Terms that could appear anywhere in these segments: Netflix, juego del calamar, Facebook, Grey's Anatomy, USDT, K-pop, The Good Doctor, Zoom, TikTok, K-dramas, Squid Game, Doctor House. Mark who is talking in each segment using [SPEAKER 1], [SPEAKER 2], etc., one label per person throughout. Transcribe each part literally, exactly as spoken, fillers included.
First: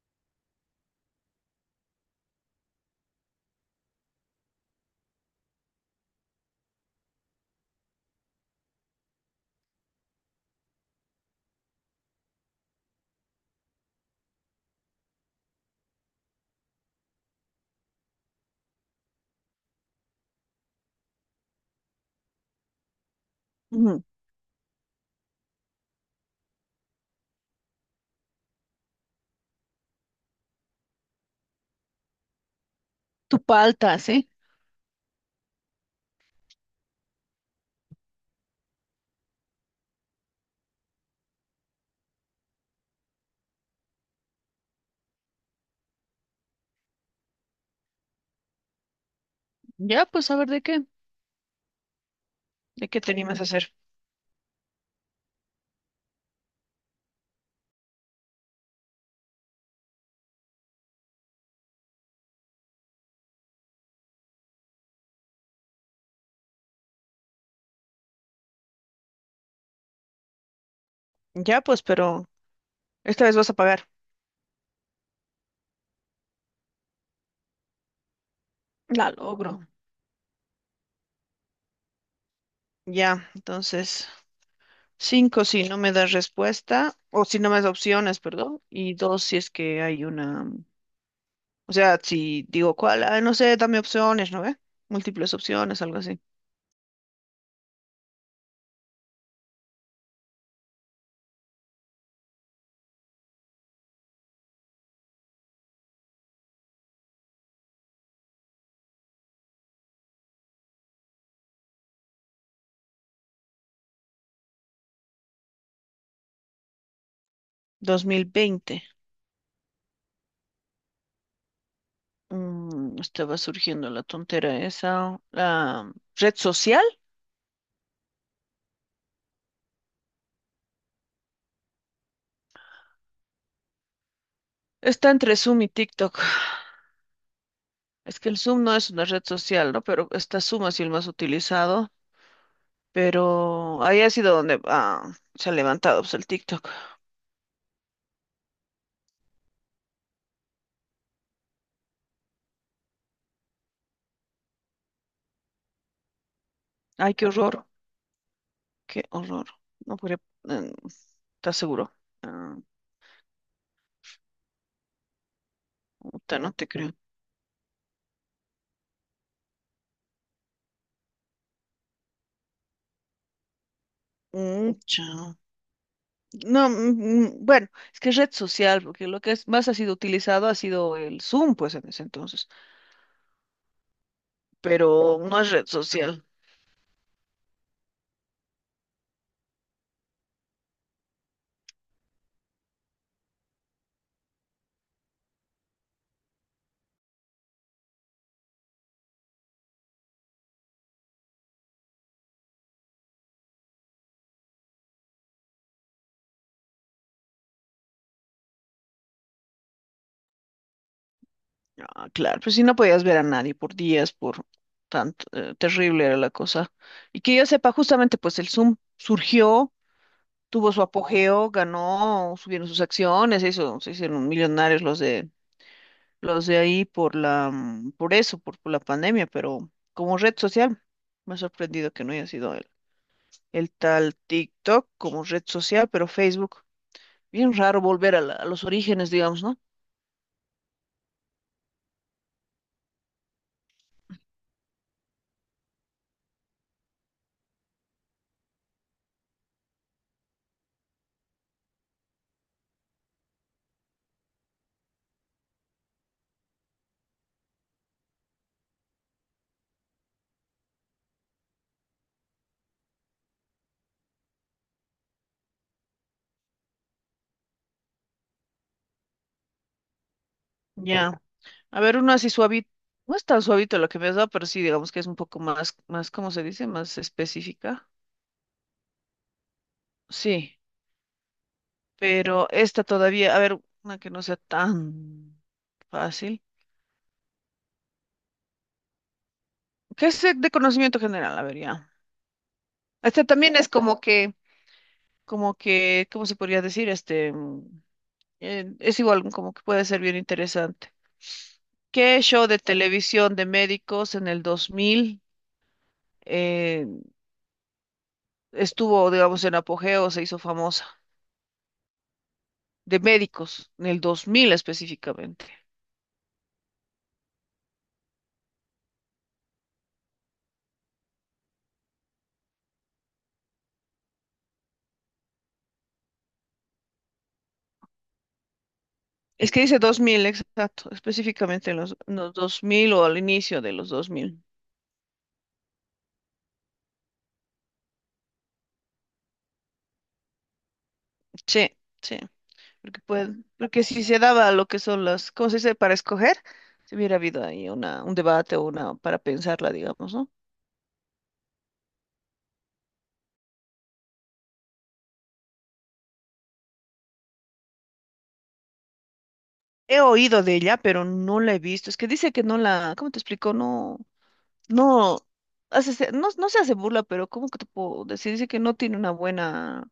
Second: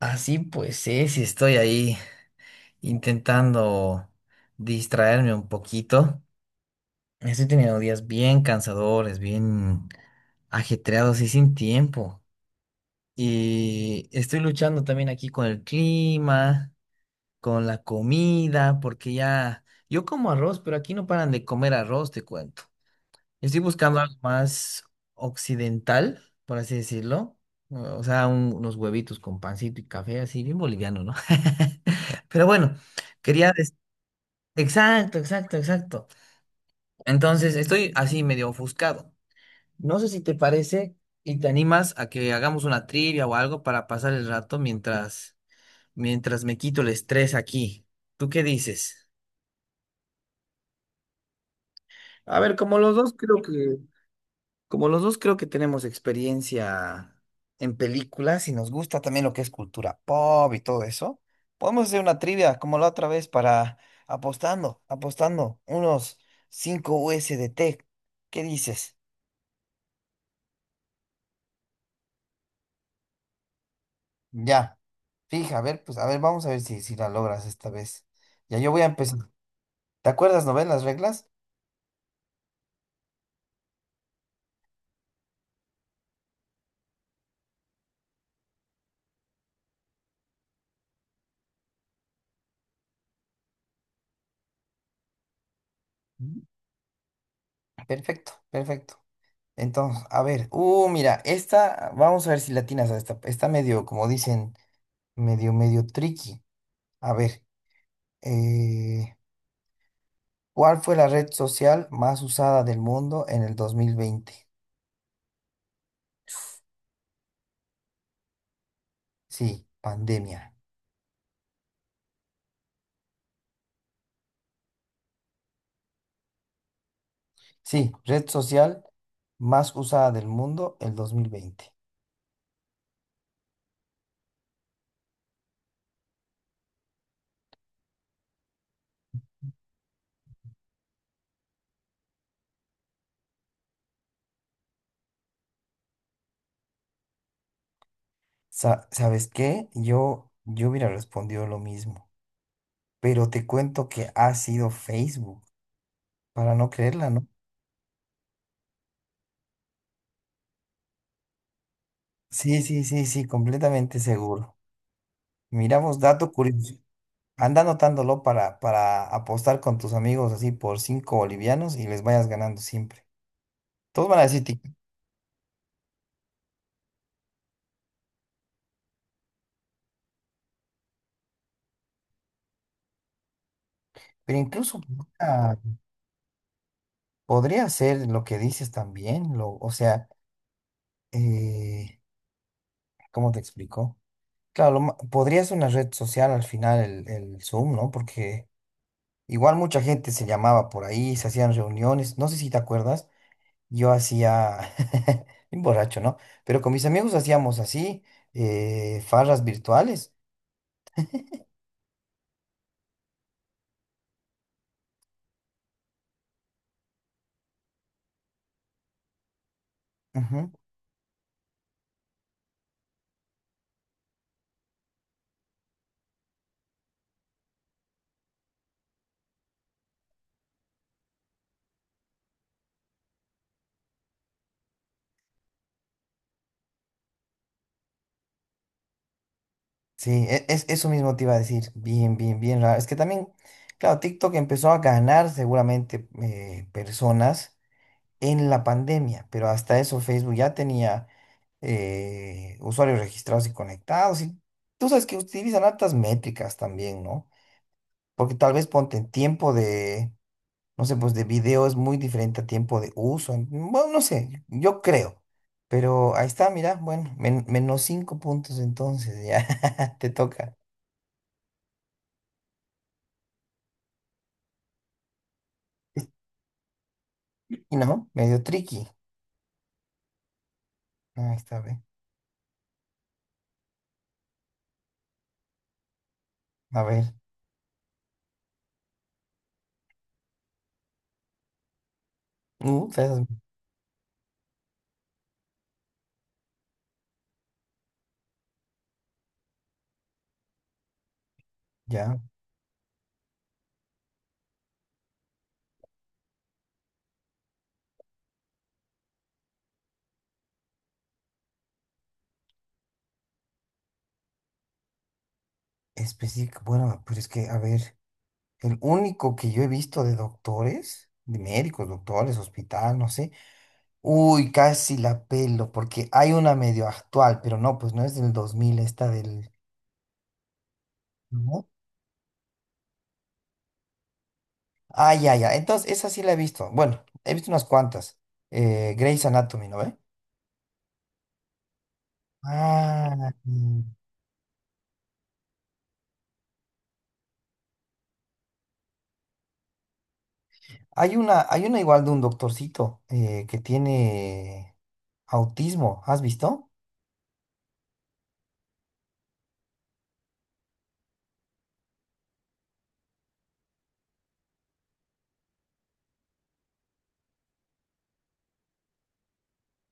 [SPEAKER 1] Así pues sí y estoy ahí intentando distraerme un poquito. Estoy teniendo días bien cansadores, bien ajetreados y sin tiempo. Y estoy luchando también aquí con el clima, con la comida, porque ya yo como arroz, pero aquí no paran de comer arroz, te cuento. Estoy buscando
[SPEAKER 2] Ujú.
[SPEAKER 1] algo más occidental, por así decirlo. O sea, un- unos huevitos con pancito y café, así bien boliviano, ¿no? Pero bueno,
[SPEAKER 2] Tu
[SPEAKER 1] quería... des-
[SPEAKER 2] palta, ¿sí?
[SPEAKER 1] Exacto, exacto, exacto. Entonces, estoy así medio ofuscado. No sé si te parece y te animas a que hagamos una trivia o algo para pasar el rato mientras, mientras me quito el estrés aquí. ¿Tú qué dices?
[SPEAKER 2] Ya, pues a ver de qué,
[SPEAKER 1] A ver, como
[SPEAKER 2] de
[SPEAKER 1] los
[SPEAKER 2] qué te
[SPEAKER 1] dos
[SPEAKER 2] animas
[SPEAKER 1] creo
[SPEAKER 2] a hacer.
[SPEAKER 1] que... Como los dos creo que tenemos experiencia en películas y nos gusta también lo que es cultura pop y todo eso, podemos hacer una trivia como la otra vez para apostando, apostando unos cinco U S D T. ¿Qué dices?
[SPEAKER 2] Ya, pues, pero esta vez vas a pagar.
[SPEAKER 1] Ya. Fija, a ver, pues a ver, vamos a ver si, si la logras esta vez. Ya yo voy a
[SPEAKER 2] La
[SPEAKER 1] empezar.
[SPEAKER 2] logro.
[SPEAKER 1] ¿Te acuerdas, no ves las reglas?
[SPEAKER 2] Ya, entonces, cinco si no me das respuesta, o si no me das opciones, perdón, y dos si es que hay una, o sea, si digo cuál, ah, no sé, dame opciones, ¿no ve? Múltiples opciones, algo así.
[SPEAKER 1] Ujú. Perfecto, perfecto. Entonces, a ver, uh, mira, esta, vamos a ver si latinas a esta. Está medio, como dicen, medio, medio tricky. A ver, eh, ¿cuál fue la red social más usada del mundo en el dos mil veinte?
[SPEAKER 2] dos mil veinte,
[SPEAKER 1] Sí, pandemia.
[SPEAKER 2] mm, estaba surgiendo la tontera esa, la red social,
[SPEAKER 1] Sí, red social más usada del mundo el dos mil veinte.
[SPEAKER 2] está entre Zoom y TikTok. Es que el Zoom no es una red social, ¿no? Pero está Zoom ha sido el más utilizado. Pero ahí ha sido donde ah, se ha levantado, pues, el TikTok.
[SPEAKER 1] Sa- ¿sabes qué? Yo, yo hubiera respondido lo mismo, pero te cuento que ha sido Facebook, para no creerla,
[SPEAKER 2] Ay, qué
[SPEAKER 1] ¿no?
[SPEAKER 2] horror, qué horror. No podría, eh, ¿estás seguro? Ah,
[SPEAKER 1] Sí, sí, sí, sí, completamente seguro. Miramos dato
[SPEAKER 2] puta, no te
[SPEAKER 1] curioso.
[SPEAKER 2] creo.
[SPEAKER 1] Anda anotándolo para, para apostar con tus amigos así por cinco bolivianos y les vayas ganando siempre. Todos van a decir TikTok,
[SPEAKER 2] Mm, chao. No, mm, mm, bueno, es que es red social, porque lo que es- más ha sido utilizado ha sido el Zoom, pues en ese entonces,
[SPEAKER 1] pero incluso
[SPEAKER 2] pero no es
[SPEAKER 1] podría,
[SPEAKER 2] red social.
[SPEAKER 1] podría ser lo que dices también, lo, o sea, eh, ¿cómo te explico? Claro, lo ma- podría ser una red social al final el, el Zoom, ¿no? Porque igual mucha gente se llamaba por ahí, se hacían reuniones, no sé si te acuerdas, yo hacía, bien borracho, ¿no? Pero con mis amigos hacíamos así, eh, farras virtuales.
[SPEAKER 2] Ah, claro, pues si no podías ver a nadie por días, por tanto, eh, terrible era la cosa. Y que yo sepa, justamente pues el Zoom surgió, tuvo su apogeo, ganó, subieron sus acciones, se hizo, se hicieron millonarios los de los de ahí por la mm, por eso, por, por la pandemia, pero como red social me ha sorprendido que no haya sido el, el tal TikTok como red social, pero Facebook, bien raro volver a, la- a los orígenes, digamos, ¿no?
[SPEAKER 1] Sí, e- es, eso mismo te iba a decir. Bien, bien, bien raro. Es que también, claro, TikTok empezó a ganar seguramente eh, personas en la pandemia, pero hasta eso Facebook ya tenía eh, usuarios registrados y conectados. Y tú sabes que utilizan altas métricas también, ¿no? Porque tal vez ponte en tiempo de, no sé, pues de video es muy diferente a tiempo de uso. en- Bueno, no sé, yo creo. Pero ahí está, mira, bueno, men- menos cinco puntos entonces, ya te toca.
[SPEAKER 2] Ya. A ver, uno así suavito. No es tan suavito lo que me has dado, pero sí, digamos que es un poco más, más, ¿cómo se dice? Más
[SPEAKER 1] Y
[SPEAKER 2] específica.
[SPEAKER 1] no, medio tricky.
[SPEAKER 2] Sí,
[SPEAKER 1] Ahí está, ve.
[SPEAKER 2] pero esta todavía, a ver, una que no sea tan fácil.
[SPEAKER 1] A ver.
[SPEAKER 2] ¿Qué es de de conocimiento general? A ver, ya.
[SPEAKER 1] Mm,
[SPEAKER 2] Esta
[SPEAKER 1] esas-
[SPEAKER 2] también es como que, como que, ¿cómo se podría decir? Este, mm, eh, es igual, como que puede ser bien interesante.
[SPEAKER 1] ya.
[SPEAKER 2] ¿Qué show de televisión de médicos en el dos mil eh, estuvo, digamos, en apogeo o se hizo famosa? De médicos, en el dos mil específicamente.
[SPEAKER 1] Específico. Bueno, pues es que, a ver, el único que yo he visto de doctores, de médicos, doctores, hospital, no sé. Uy, casi la pelo, porque hay una medio actual, pero no, pues no es del dos mil esta
[SPEAKER 2] Es
[SPEAKER 1] del...
[SPEAKER 2] que dice dos mil, exacto,
[SPEAKER 1] ¿no?
[SPEAKER 2] específicamente en los, en los dos mil o al inicio de los dos mil.
[SPEAKER 1] Ah, ya, ya. Entonces, esa sí la he visto. Bueno, he visto unas cuantas. Eh, Grey's Anatomy, ¿no ve?
[SPEAKER 2] Sí, sí, porque,
[SPEAKER 1] Ah,
[SPEAKER 2] puede, porque
[SPEAKER 1] mm.
[SPEAKER 2] si se daba lo que son las, ¿cómo se dice? Para escoger, si hubiera habido ahí una, un debate o una para pensarla, digamos, ¿no?
[SPEAKER 1] hay una, hay una igual de un doctorcito eh, que tiene. Autismo, ¿has visto?
[SPEAKER 2] He oído de ella, pero no la he visto. Es que dice que no la, ¿cómo te explico? No, no, hace, se- no, no se hace burla, pero ¿cómo que te puedo decir? Dice que no tiene una buena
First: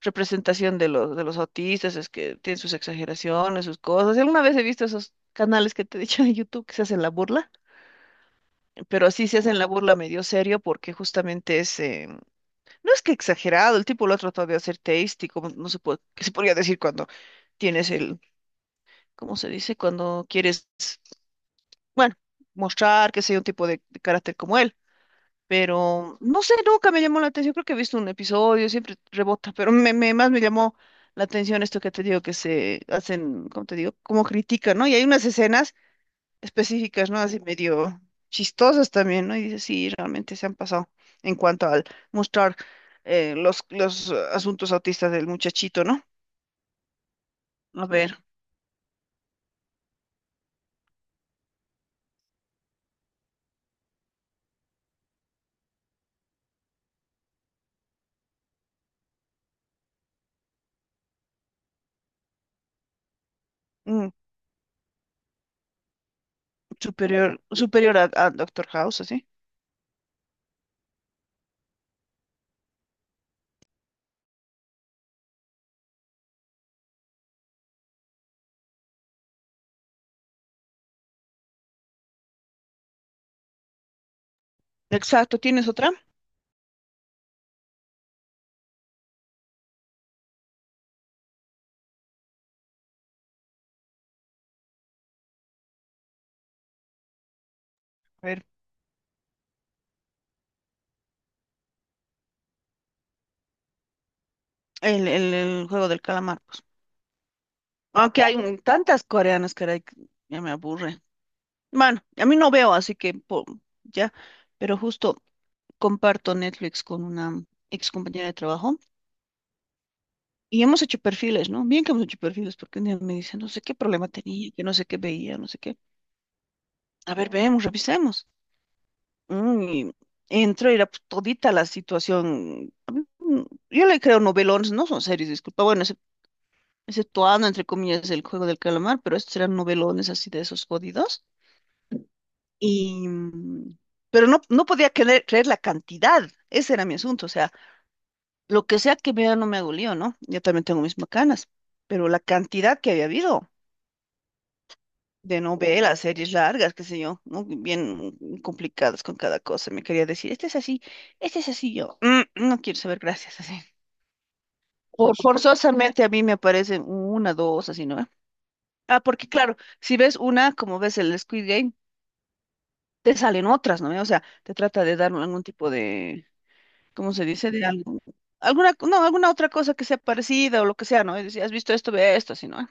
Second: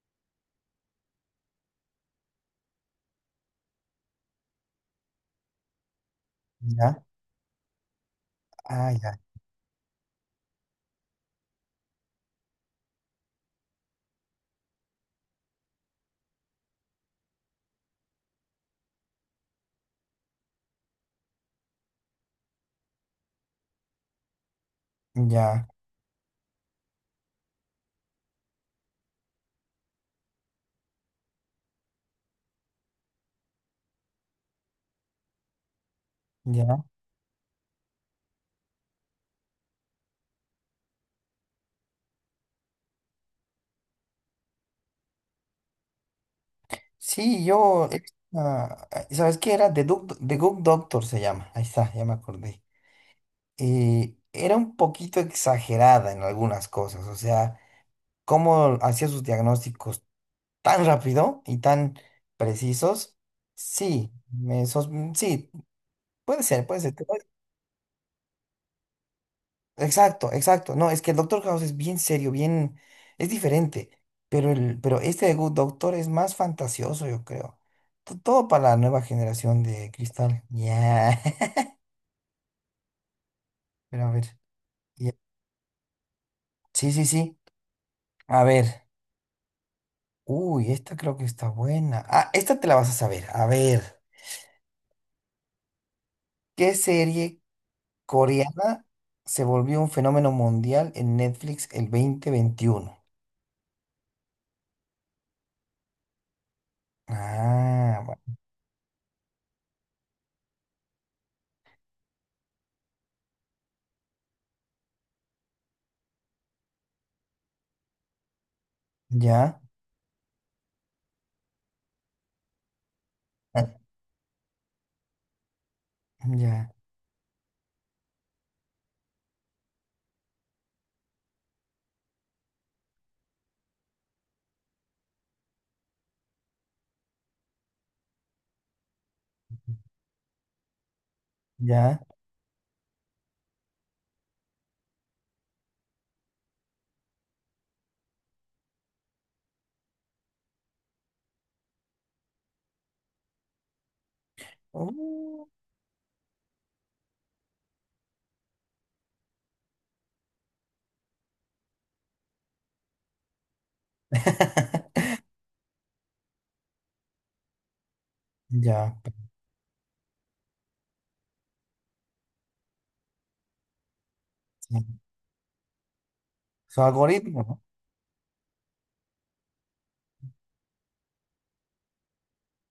[SPEAKER 2] representación de los, de los autistas, es que tienen sus exageraciones, sus cosas. Alguna vez he visto esos canales que te he dicho de YouTube que se hacen
[SPEAKER 1] Ya,
[SPEAKER 2] la burla,
[SPEAKER 1] ah,
[SPEAKER 2] pero
[SPEAKER 1] ya,
[SPEAKER 2] sí se hacen la burla medio serio porque justamente es, eh, no es que exagerado, el tipo lo ha tratado de hacer teístico, como no se puede, que se podría decir cuando tienes el, ¿cómo se dice? Cuando quieres, bueno, mostrar que sea un tipo de de carácter como él.
[SPEAKER 1] ya,
[SPEAKER 2] Pero no sé, nunca me llamó la atención, creo que he visto un episodio, siempre rebota, pero me, me- más me llamó la atención esto que te digo, que se hacen, ¿cómo te digo? Como critican, ¿no? Y hay unas escenas
[SPEAKER 1] ya.
[SPEAKER 2] específicas, ¿no? Así medio chistosas también, ¿no? Y dices, sí, realmente se han pasado en cuanto al mostrar eh, los, los eh, asuntos autistas del muchachito, ¿no?
[SPEAKER 1] Sí,
[SPEAKER 2] A
[SPEAKER 1] yo, he
[SPEAKER 2] ver,
[SPEAKER 1] visto una- ah, ¿sabes qué era? The Good, The Good Doctor se llama, ahí está, ya me acordé. Eh, era un poquito exagerada en algunas cosas, o sea, cómo hacía sus diagnósticos tan rápido y tan precisos.
[SPEAKER 2] mm,
[SPEAKER 1] Sí, me sos- mm, sí, puede ser, puede ser.
[SPEAKER 2] superior, superior a, a Doctor House, así.
[SPEAKER 1] Exacto, exacto. No, es que el Doctor House es bien serio, bien, es diferente. Pero el, pero este de Good Doctor es más fantasioso, yo creo. To- Todo para la nueva generación de Cristal. Ya. Pero a ver. Ya.
[SPEAKER 2] Exacto, ¿tienes otra?
[SPEAKER 1] Sí, sí, sí. A ver. Uy, esta creo que está buena. Ah, esta te la vas a saber. A ver. ¿Qué serie
[SPEAKER 2] A ver,
[SPEAKER 1] coreana se volvió un fenómeno mundial en Netflix el dos mil veintiuno?
[SPEAKER 2] el, el, el juego del calamar, pues.
[SPEAKER 1] Ah,
[SPEAKER 2] Aunque hay
[SPEAKER 1] bueno,
[SPEAKER 2] un- tantas coreanas, caray, que ya me aburre. Bueno, a mí no veo, así que po- ya, pero justo comparto Netflix con una ex compañera de trabajo
[SPEAKER 1] ya.
[SPEAKER 2] y hemos hecho perfiles, ¿no? Bien que hemos hecho perfiles, porque un día me dice, no sé qué problema tenía, que no sé qué veía, no sé qué.
[SPEAKER 1] Ya.
[SPEAKER 2] A ver, vemos, revisemos. Mm, y entro y era, pues, todita la situación. a mí, mm, Yo le creo novelones, no son series, disculpa. Bueno, exceptuando, entre comillas, el juego del calamar, pero estos eran novelones así de esos jodidos,
[SPEAKER 1] Ya.
[SPEAKER 2] Y, mm, pero no, no podía creer, creer, la cantidad, ese era mi asunto, o sea, lo que sea que vea no me hago lío, ¿no? Yo también tengo mis macanas, pero la cantidad que había habido de
[SPEAKER 1] Uh,
[SPEAKER 2] novelas, series largas, qué sé yo, ¿no? Bien complicadas con cada cosa, me quería decir, este es así, este es así, yo: "Mm, no quiero saber, gracias", así. Por, forzosamente a mí me aparecen una, dos, así, ¿no?
[SPEAKER 1] Ya,
[SPEAKER 2] Ah,
[SPEAKER 1] pues,
[SPEAKER 2] porque claro, si ves una, como ves el Squid Game, te salen otras, ¿no? O sea, te trata de
[SPEAKER 1] sí.
[SPEAKER 2] dar algún tipo de,
[SPEAKER 1] Su
[SPEAKER 2] ¿cómo se
[SPEAKER 1] algoritmo,
[SPEAKER 2] dice?
[SPEAKER 1] ¿no?
[SPEAKER 2] De algo, alguna, no, alguna otra cosa que sea parecida o lo que sea, ¿no? Y decía, has visto esto, ve esto, así, ¿no?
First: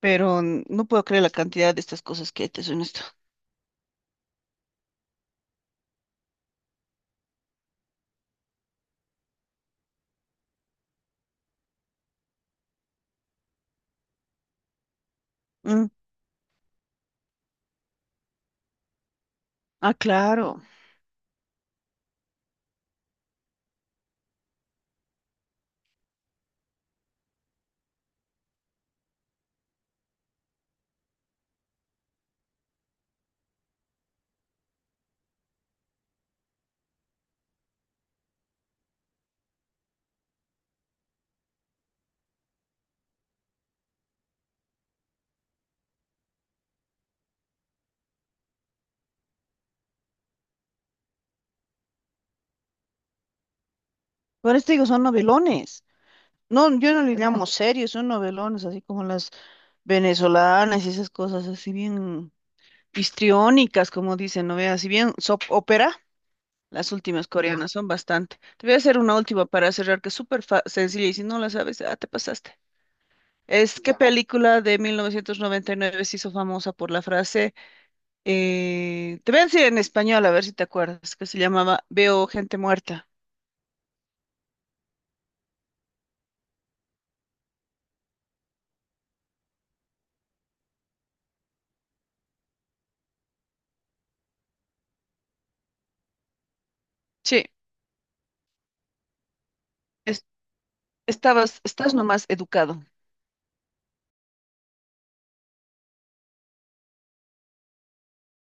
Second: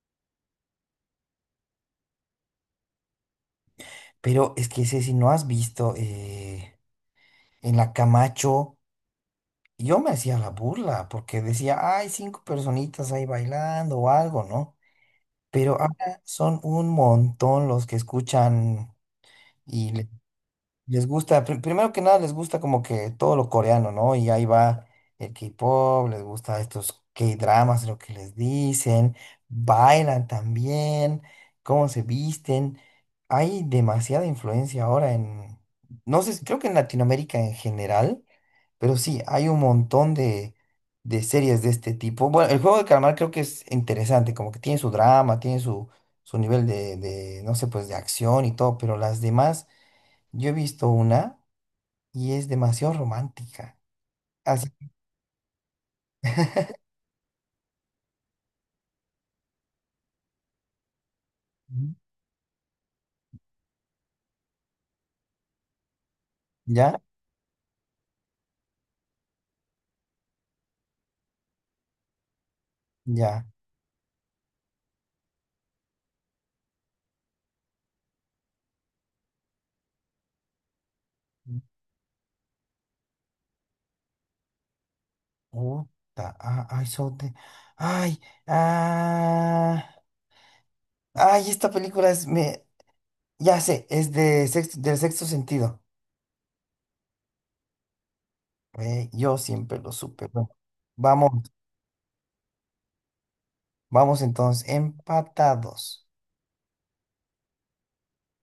[SPEAKER 2] Pero mm, no puedo creer la cantidad de estas cosas que hay, te soy honesto.
[SPEAKER 1] Pero es que ese si no has visto eh, en la Camacho, yo me hacía la burla porque decía, hay cinco personitas ahí bailando o algo, ¿no? Pero
[SPEAKER 2] Mm,
[SPEAKER 1] ahora son un montón los que escuchan
[SPEAKER 2] ah,
[SPEAKER 1] y
[SPEAKER 2] claro.
[SPEAKER 1] les gusta, pri- primero que nada, les gusta como que todo lo coreano, ¿no? Y ahí va el K-pop, les gusta estos K-dramas, lo que les dicen, bailan también, cómo se visten. Hay demasiada influencia ahora en, no sé, creo que en Latinoamérica en general, pero sí, hay un montón de, de, series de este tipo. Bueno, el juego de calamar creo que es interesante, como que tiene su drama, tiene su, su nivel de, de, no sé, pues de acción y todo, pero las demás. Yo he visto una y es demasiado romántica.
[SPEAKER 2] Por
[SPEAKER 1] Así,
[SPEAKER 2] esto digo, son novelones. No, yo no le llamo serios, son novelones, así como las venezolanas y esas cosas, así
[SPEAKER 1] Ujú.
[SPEAKER 2] bien histriónicas, como dicen, ¿no? Veas, si bien soap opera, las
[SPEAKER 1] Ya,
[SPEAKER 2] últimas coreanas son bastante. Te voy a hacer una última para cerrar, que es súper fa- sencilla, y si no la sabes, ah, te pasaste.
[SPEAKER 1] ya.
[SPEAKER 2] Es que película de mil novecientos noventa y nueve se hizo famosa por la frase, eh, te voy a decir en español, a ver si te acuerdas, que se llamaba Veo gente muerta.
[SPEAKER 1] Puta, ah, ay, so te- ay, ah, ay, esta película es, me, ya sé, es de sexto, del sexto sentido.
[SPEAKER 2] Sí,
[SPEAKER 1] Ve, yo siempre lo
[SPEAKER 2] es-
[SPEAKER 1] supe. Bueno, vamos,
[SPEAKER 2] estabas, estás nomás educado.
[SPEAKER 1] vamos entonces, empatados.